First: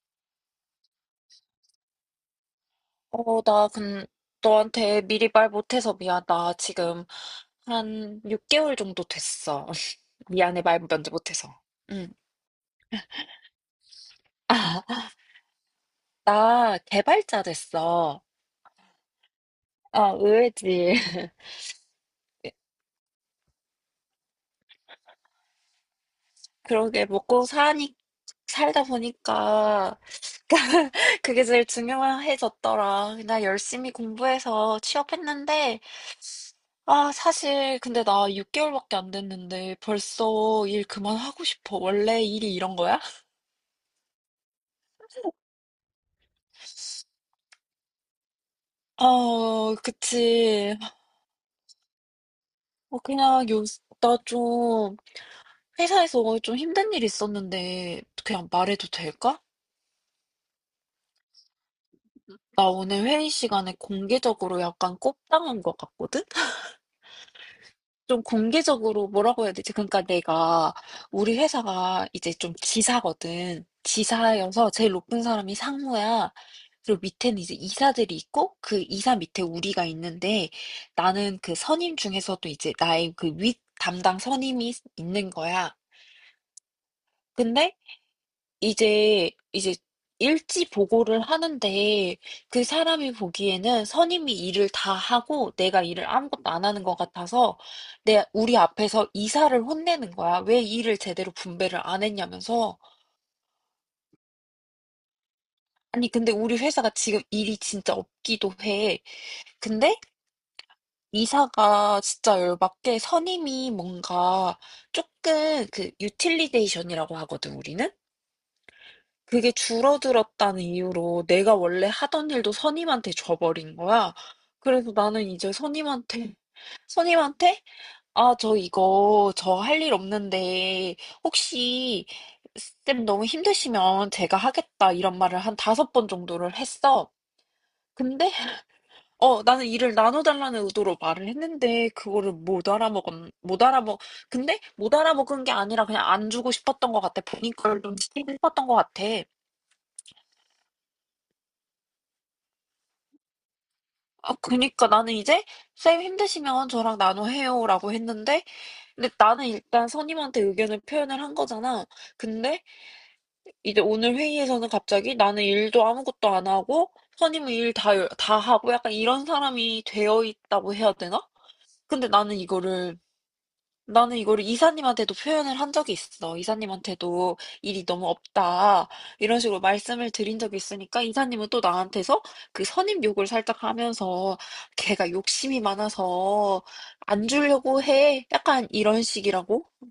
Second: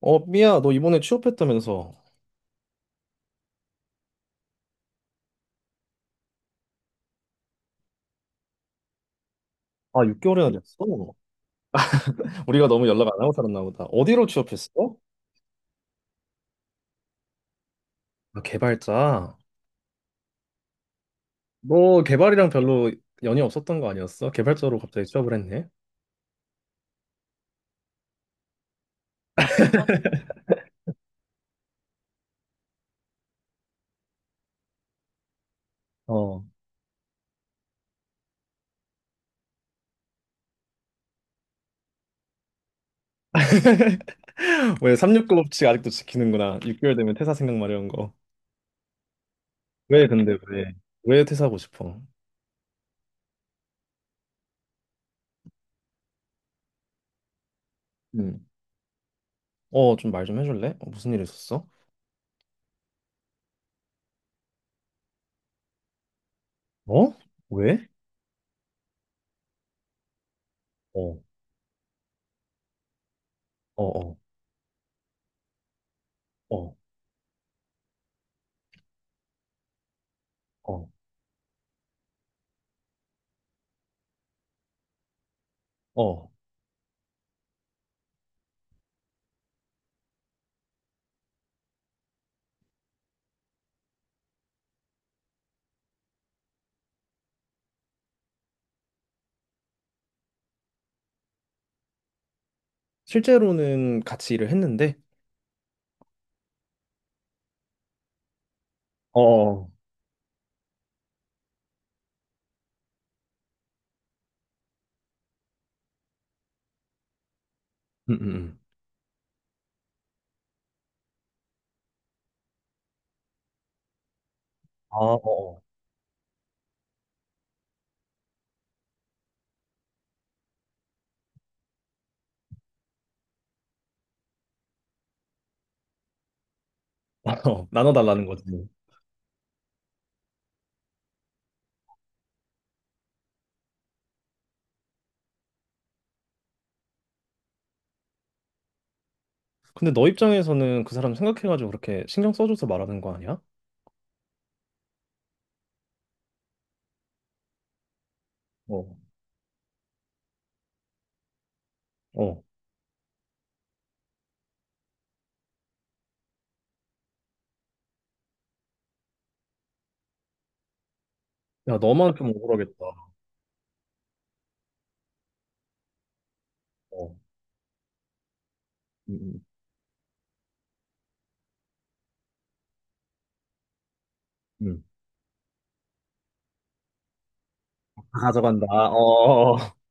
어, 삐야, 너 이번에 취업했다면서. 어, 나 너한테 미리 말 못해서 미안. 나 지금 한 6개월 정도 됐어. 아, 6개월이나 미안해, 말 됐어? 먼저 못해서. 응. 우리가 너무 연락 안 하고 살았나 보다. 어디로 취업했어? 아, 나 개발자 됐어. 아, 개발자. 아, 의외지. 너 개발이랑 별로 연이 없었던 거 아니었어? 개발자로 갑자기 취업을 했네? 그러게, 먹고 사니, 살다 보니까, 그게 제일 중요해졌더라. 나 열심히 공부해서 취업했는데, 어. 아, 사실, 근데 나 6개월밖에 안 됐는데, 벌써 일 그만하고 싶어. 원래 일이 이런 거야? 왜 369 법칙 아직도 지키는구나. 6개월 되면 퇴사 생각 마려운 거. 어, 왜 근데 왜? 그치. 왜 퇴사하고 싶어? 어, 그냥 나 좀, 회사에서 좀 힘든 일이 있었는데, 음. 그냥 말해도 될까? 어, 말 좀 해줄래? 어, 무슨 일 있었어? 나 오늘 회의 시간에 공개적으로 약간 꼽당한 것 같거든? 어? 왜? 좀 공개적으로 뭐라고 해야 되지? 그러니까 내가, 어, 우리 회사가 이제 좀 지사거든. 어, 어, 지사여서 제일 높은 사람이 상무야. 어, 그리고 밑에는 이제 이사들이 있고, 그 이사 밑에 우리가 있는데, 어, 나는 그 선임 중에서도 이제 나의 그 윗 담당 선임이 있는 거야. 어. 근데 이제 일지 보고를 하는데 그 사람이 보기에는 선임이 일을 다 하고 내가 일을 아무것도 안 하는 것 같아서 내 우리 앞에서 이사를 혼내는 거야. 왜 일을 제대로 분배를 안 했냐면서. 실제로는 같이 일을 했는데, 아니 근데 우리 회사가 지금 일이 진짜 없기도 해. 어. 근데 이사가 진짜 열받게 선임이 뭔가 조금 그 유틸리데이션이라고 하거든 우리는. 음, 음, 음. 그게 줄어들었다는 이유로 내가 원래 하던 일도 선임한테 줘버린 거야. 그래서 아, 나는 이제 어. 선임한테, 아, 저 이거, 저 할 일 없는데, 혹시, 쌤 너무 힘드시면 제가 하겠다, 이런 말을 한 다섯 번 정도를 했어. 어, 나눠달라는 근데, 거지. 뭐. 나는 일을 나눠달라는 의도로 말을 했는데, 그거를 못 알아먹은, 못 알아먹, 근데 못 알아먹은 게 아니라 그냥 안 주고 싶었던 것 같아. 본인 걸좀 시키고 싶었던 것 같아. 근데 너 입장에서는 그 사람 생각해가지고 그렇게 신경 써줘서 말하는 거 아니야? 아, 그니까 나는 이제 쌤 힘드시면 저랑 나눠해요라고 했는데, 어. 근데 나는 일단 선임한테 의견을 표현을 한 거잖아. 어. 근데 이제 오늘 회의에서는 갑자기 나는 일도 아무것도 안 하고, 선임은 일 다 하고 약간 이런 사람이 되어 있다고 해야 되나? 야, 근데 너만 좀 억울하겠다. 나는 이거를 이사님한테도 표현을 한 적이 있어. 어. 이사님한테도 일이 너무 없다. 이런 음, 식으로 말씀을 드린 적이 있으니까 이사님은 또 나한테서 그 선임 욕을 살짝 하면서 음, 음. 걔가 욕심이 많아서 안 주려고 다 해. 가져간다. 약간 이런 어. 식이라고?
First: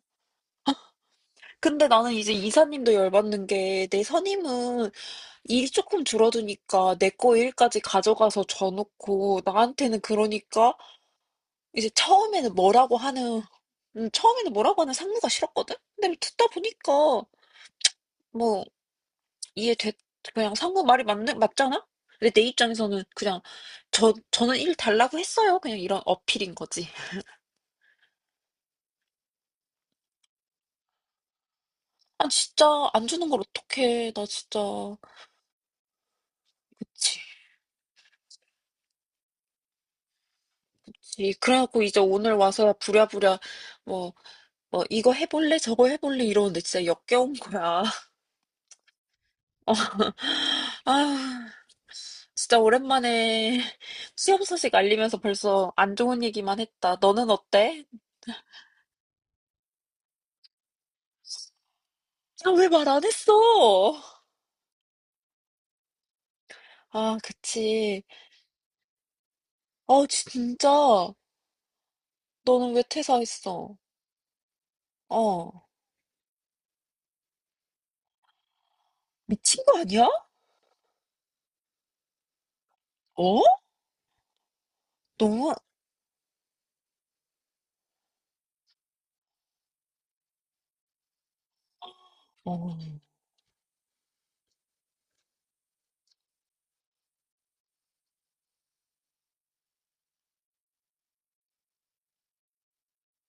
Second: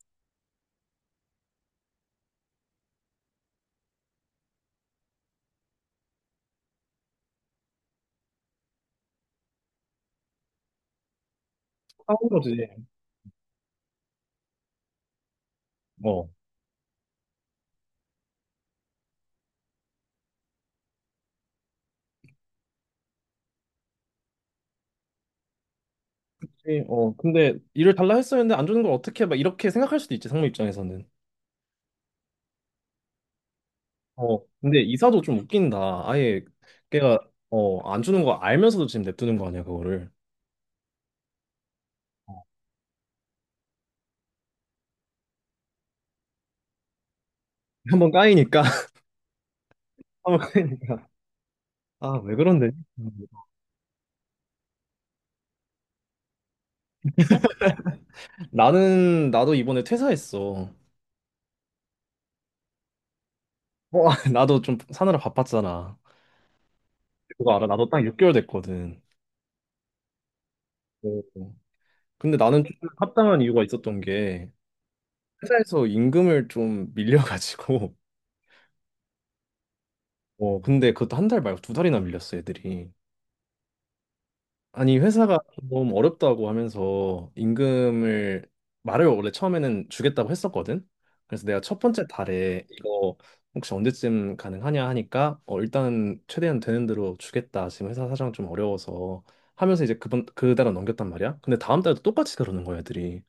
근데 나는 이제 이사님도 열받는 게 내 선임은 일이 조금 줄어드니까 내 거 일까지 가져가서 줘놓고 나한테는 그러니까 이제 싸운 거지. 처음에는 뭐라고 하는 상무가 싫었거든? 근데 뭐 어. 듣다 보니까, 뭐, 이해됐, 그냥 상무 말이 맞잖아? 근데 내 입장에서는 그냥, 저는 일 달라고 했어요. 그냥 이런 어필인 그치? 거지. 어. 근데 일을 달라 했었는데 안 주는 걸 어떻게 막 이렇게 생각할 수도 있지, 상무 입장에서는. 아, 진짜, 안 주는 걸 어떡해. 나 어. 진짜. 근데 이사도 좀 웃긴다. 아예 걔가 그치, 어, 안 주는 거 알면서도 지금 냅두는 거 아니야, 그거를. 그치. 그래갖고 이제 오늘 와서 부랴부랴, 뭐, 뭐, 이거 해볼래? 저거 해볼래? 이러는데 진짜 역겨운 거야. 한 번 까이니까. 어, 한번 까이니까. 아 아, 왜 진짜 그런데? 음. 오랜만에 취업 소식 알리면서 벌써 안 좋은 얘기만 했다. 너는 어때? 나는 나도 이번에 퇴사했어. 아, 왜 말 안 했어? 어, 나도 좀 사느라 바빴잖아. 아, 그거 알아? 나도 그치. 딱 6개월 됐거든. 아, 진짜. 오. 근데 나는 좀 너는 왜 합당한 이유가 퇴사했어? 있었던 게 어. 회사에서 임금을 좀 밀려가지고. 미친 거 아니야? 어, 근데 그것도 한 달 말고 두 달이나 밀렸어, 애들이. 어? 아니 회사가 너무, 좀 어렵다고 하면서 임금을 말을 원래 처음에는 주겠다고 했었거든. 그래서 내가 첫 번째 달에 어. 이거 혹시 언제쯤 가능하냐 하니까 어 일단은 최대한 되는 대로 주겠다. 지금 회사 사정 좀 어려워서 하면서 이제 그번 그 달은 넘겼단 말이야. 근데 다음 달도 똑같이 그러는 거야, 애들이.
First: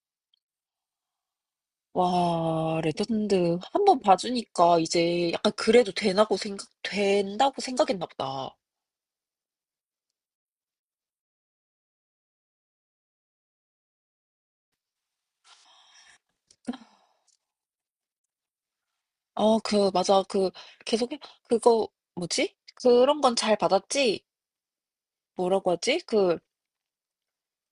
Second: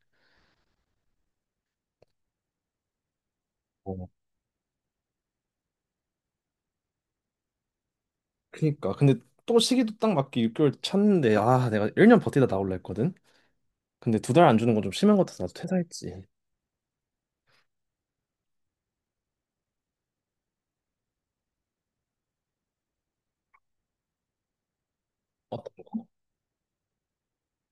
와, 레전드. 한번 어, 봐주니까 이제 약간 그래도 되나고 된다고 생각했나 보다. 그니까. 근데 또 시기도 딱 맞게 6개월 찼는데 아 내가 1년 버티다 나올라 했거든. 근데 두 달 안 주는 건 좀 심한 것 같아서 나도 퇴사했지. 어, 그, 맞아. 그, 계속, 해 그거, 뭐지? 그런 건 잘 받았지? 어떤 뭐라고 하지? 거? 그,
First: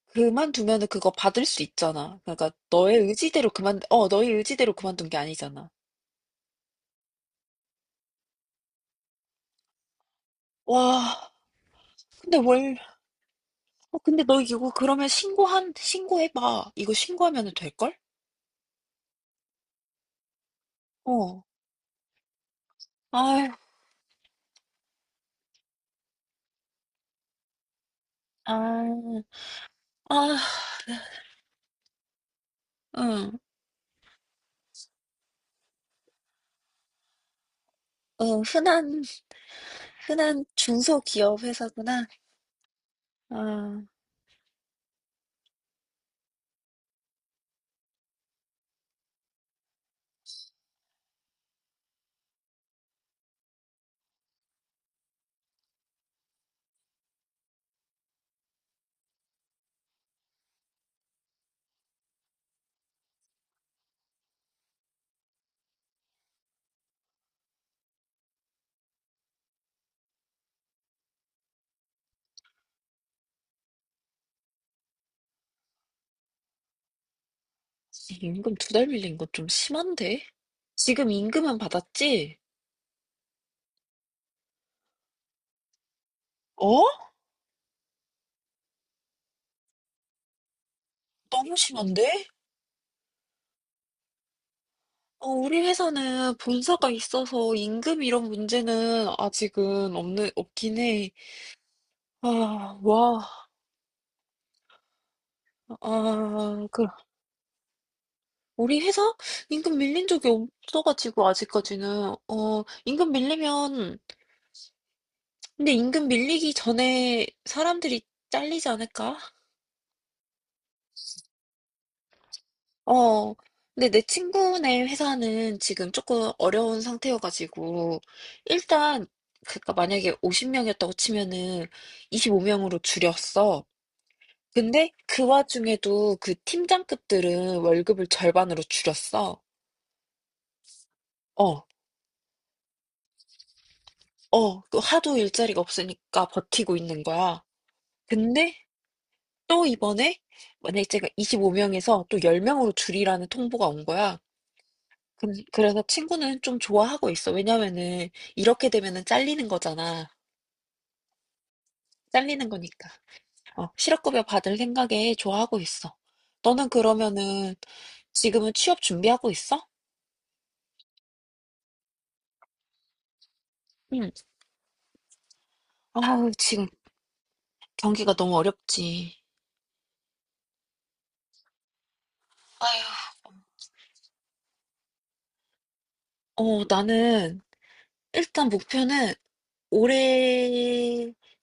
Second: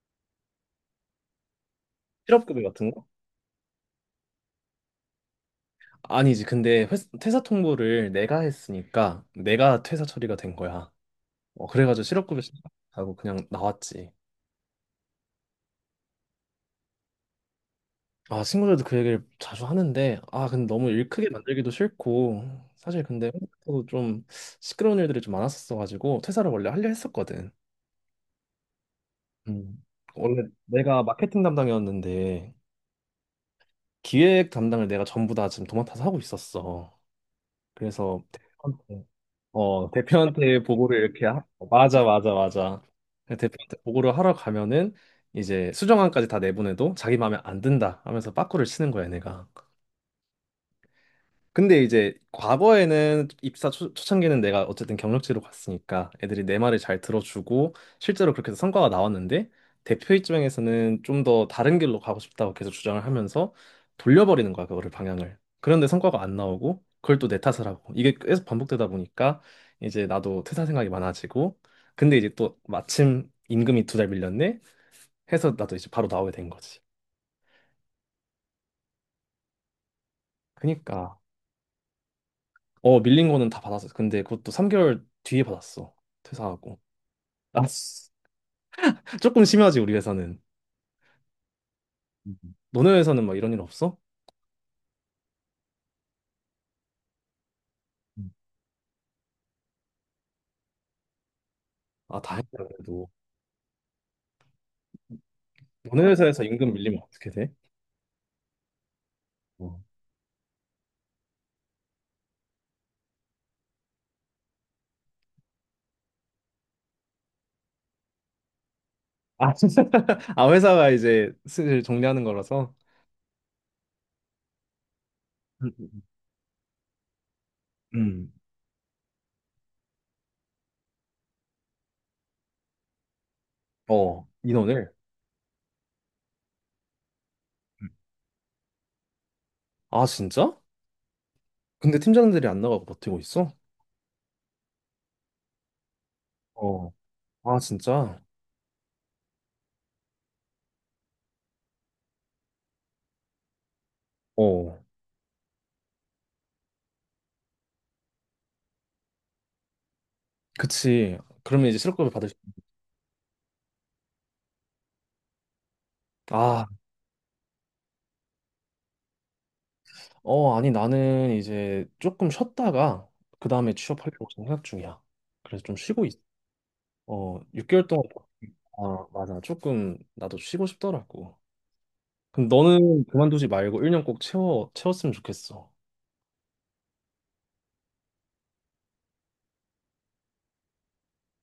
그만두면은 그거 받을 수 있잖아. 그러니까 실업급여 같은 너의 거? 의지대로 너의 의지대로 그만둔 게 아니잖아. 아니지. 근데 퇴사 통보를 내가 했으니까 내가 퇴사 처리가 된 거야. 와, 어, 그래가지고 근데 실업급여 신청하고 그냥 어, 나왔지. 근데 너 이거 그러면 신고해봐. 이거 신고하면은 될걸? 아, 친구들도 그 얘기를 자주 하는데, 아, 근데 너무 일 크게 어. 만들기도 싫고, 사실 근데 아유, 홍대도 좀 시끄러운 일들이 좀 많았었어가지고, 퇴사를 원래 하려 했었거든. 아, 음. 아, 원래 내가 마케팅 담당이었는데, 응, 기획 담당을 내가 전부 다 지금 도맡아서 하고 있었어. 그래서, 응, 어, 흔한 대표한테 보고를 이렇게 중소기업 어, 맞아, 회사구나. 맞아, 맞아. 그 대표한테 아, 보고를 하러 가면은 이제 수정안까지 다 내보내도 자기 마음에 안 든다 하면서 빠꾸를 치는 거야, 얘네가. 근데 이제 과거에는 입사 초창기는 내가 어쨌든 경력직으로 갔으니까 애들이 내 말을 잘 들어주고 실제로 그렇게 해서 성과가 나왔는데 대표 입장에서는 좀 더 다른 길로 가고 싶다고 계속 주장을 하면서 돌려버리는 거야, 그거를 방향을. 그런데 성과가 안 나오고 그걸 또 내 탓을 하고 이게 계속 반복되다 보니까 이제 나도 퇴사 생각이 많아지고 근데 이제 또 마침 임금이 두 달 밀렸네 해서 나도 이제 바로 나오게 된 거지. 임금 두 달 밀린 거 좀 심한데? 지금 그니까 임금은 받았지? 어 밀린 거는 다 받았어. 근데 그것도 3개월 뒤에 받았어. 퇴사하고. 어? 아, 조금 심하지, 우리 회사는. 너무 심한데? 음, 너네 회사는 막 이런 일 없어? 어, 우리 회사는 본사가 있어서 임금 이런 음. 문제는 아직은 없긴 해. 아, 다행이다, 아, 그래도. 와, 너네 회사에서 아, 임금 그, 밀리면 어떻게 돼? 우리 회사? 임금 어. 밀린 적이 없어가지고, 아직까지는. 어, 임금 밀리면, 근데 임금 밀리기 전에 사람들이 잘리지 않을까? 아, 아, 회사가 이제 슬슬 정리하는 거라서. 어, 근데 내 친구네 회사는 음, 지금 음, 조금 어려운 상태여가지고, 음. 일단, 그니까 만약에 50명이었다고 치면은 25명으로 줄였어. 어, 근데 인원을. 그 와중에도 그 팀장급들은 음. 월급을 절반으로 줄였어. 아, 진짜? 어, 근데 팀장들이 안 나가고 버티고 있어? 어, 그 하도 일자리가 없으니까 버티고 어. 있는 거야. 아, 진짜? 근데 또 이번에 만약에 제가 25명에서 또 10명으로 줄이라는 통보가 온 거야. 어, 그래서 친구는 좀 좋아하고 있어. 왜냐면은 이렇게 되면은 잘리는 거잖아. 그치. 그러면 이제 실업급여 받을 수... 잘리는 거니까. 어, 실업급여 받을 생각에 좋아하고 있어. 아, 너는 그러면은 지금은 취업 준비하고 있어? 어, 아니, 나는 이제 조금 쉬었다가 그 다음에 응. 취업하려고 생각 중이야. 그래서 좀 쉬고 있어. 아우, 지금 어, 6개월 동안 경기가 너무 아, 어렵지. 맞아. 조금 나도 쉬고 싶더라고. 그럼 아휴, 너는 그만두지 말고 1년 꼭 채워 채웠으면 좋겠어. 어, 나는 일단 목표는 올해까지는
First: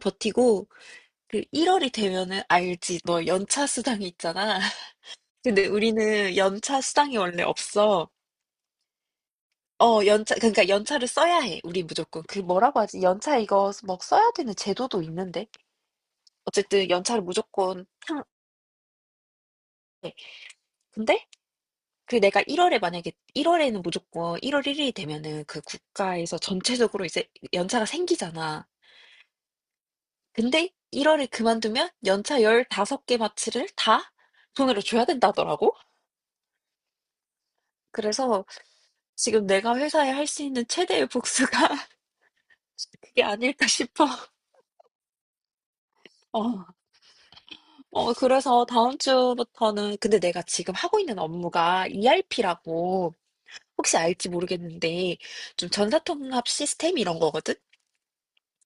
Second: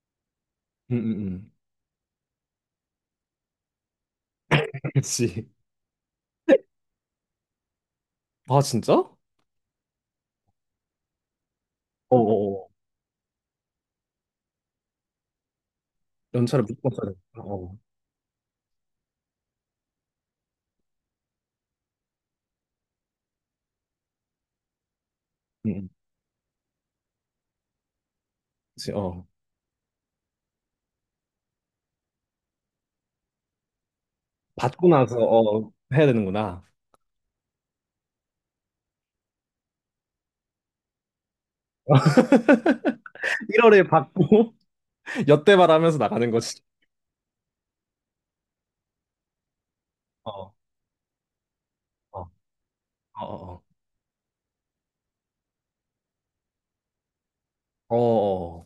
버티고 응, 응, 그 응. 1월이 되면은 알지. 너 연차 수당이 있잖아. 그렇지. 근데 우리는 연차 수당이 원래 없어. 아, 진짜? 어, 연차 그러니까 연차를 써야 해. 우리 무조건 그 어어어. 뭐라고 하지? 연차 이거 뭐 써야 되는 제도도 있는데. 연차를 어쨌든 무조건 써야 돼. 연차를 어. 무조건 향 해. 근데 그 내가 1월에 만약에 1월에는 무조건 1월 1일이 되면은 그 응, 응. 국가에서 전체적으로 이제 연차가 생기잖아. 그지 어. 근데 1 월에 그만두면 연차 15개 마치를 다 돈으로 받고 줘야 나서 어, 된다더라고. 해야 되는구나. 그래서 지금 내가 회사에 할 수 있는 최대의 복수가 그게 아닐까 1월에 싶어. 받고 엿대발 하면서 나가는 거지. 어. 그래서 다음 주부터는 근데 내가 어. 지금 하고 있는 업무가 어. ERP라고 어. 혹시 알지 모르겠는데 좀 전사통합 시스템 이런 거거든. 어. 어.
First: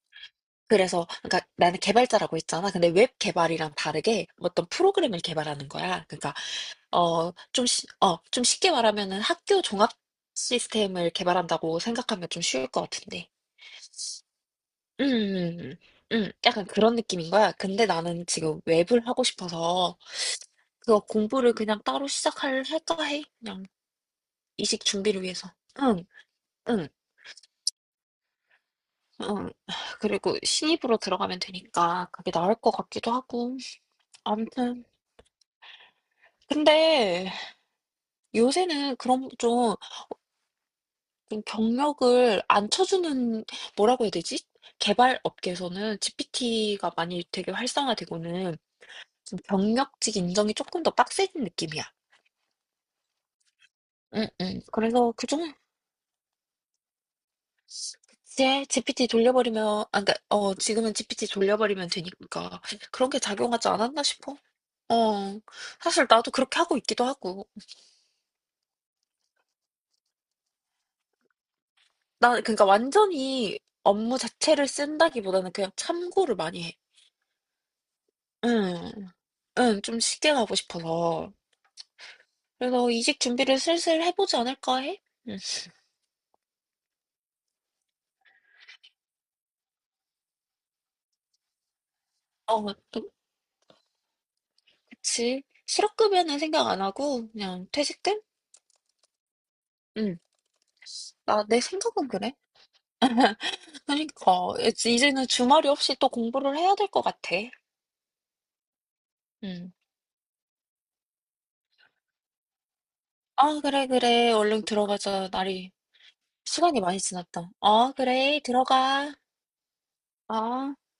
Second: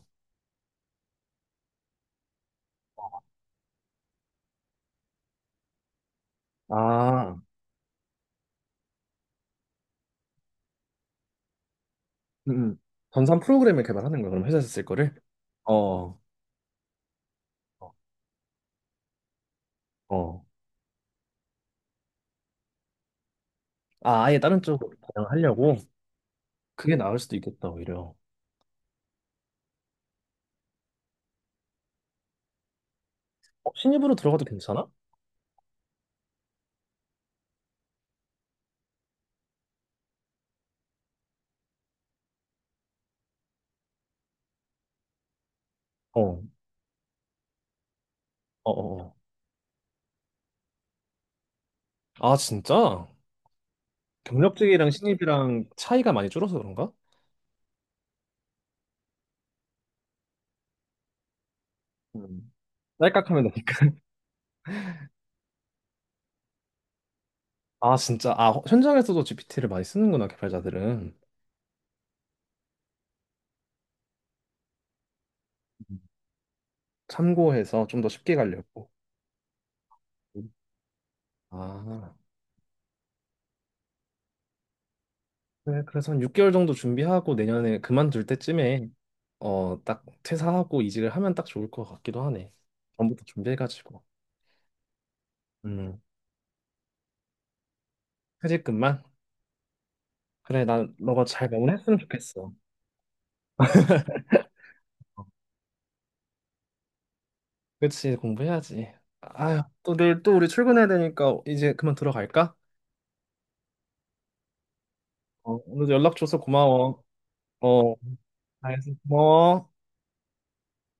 그래서 그러니까 나는 개발자라고 했잖아. 근데 웹 개발이랑 다르게 어떤 프로그램을 개발하는 거야. 그러니까 어. 아. 좀 쉽게 말하면은 학교 종합 시스템을 개발한다고 생각하면 좀 응. 쉬울 응. 것 같은데. 전산 프로그램을 개발하는 거야. 그럼 회사에서 쓸 음, 거를? 음, 음, 어. 약간 그런 느낌인 거야. 근데 나는 지금 웹을 하고 싶어서 어. 그거 공부를 그냥 따로 할까 해. 그냥 아, 아예 다른 이직 쪽으로 준비를 위해서. 다양하려고? 응, 응, 그게 나을 수도 있겠다, 오히려. 응. 그리고 신입으로 들어가면 되니까 그게 나을 것 같기도 하고. 어, 신입으로 들어가도 아무튼. 괜찮아? 근데 요새는 그런 좀 경력을 안 쳐주는 뭐라고 해야 되지? 개발 업계에서는 어, 어, GPT가 많이 되게 활성화되고는 어. 어. 좀 경력직 인정이 조금 더 빡세진 느낌이야. 아, 진짜? 응응. 경력직이랑 그래서 그중 신입이랑 차이가 많이 줄어서 그런가? 이제 GPT 돌려버리면 아 그니까 지금은 GPT 돌려버리면 음, 되니까 그런 게 딸깍하면 작용하지 되니까. 않았나 싶어. 어. 사실 나도 그렇게 하고 있기도 하고. 아, 진짜. 아, 현장에서도 GPT를 많이 쓰는구나, 개발자들은. 나 그니까 완전히 업무 자체를 쓴다기보다는 그냥 음, 참고를 많이 해. 참고해서 좀 더 쉽게 가려고. 응. 응. 좀 쉽게 음. 가고 싶어서. 아, 그래서 이직 준비를 슬슬 해보지 않을까 해? 응. 그래, 그래서 한 6개월 정도 준비하고 내년에 그만둘 때쯤에 어, 딱 퇴사하고 이직을 하면 딱 좋을 것 같기도 하네. 어, 또, 전부터 준비해가지고. 그치. 음, 실업급여는 생각 안 하고, 그냥 퇴직금? 퇴직금만? 응. 그래, 난 너가 잘 내 마무리했으면 생각은 그래. 좋겠어. 그러니까, 이제는 주말이 없이 또 공부를 해야 될 것 같아. 그치, 공부해야지. 아휴, 응. 또, 내일 또 우리 출근해야 되니까 이제 그만 들어갈까? 아, 그래, 그래. 얼른 들어가자. 어, 오늘 연락 줘서 시간이 많이 고마워. 지났다. 어, 어, 그래. 알겠어. 들어가. 고마워. 어.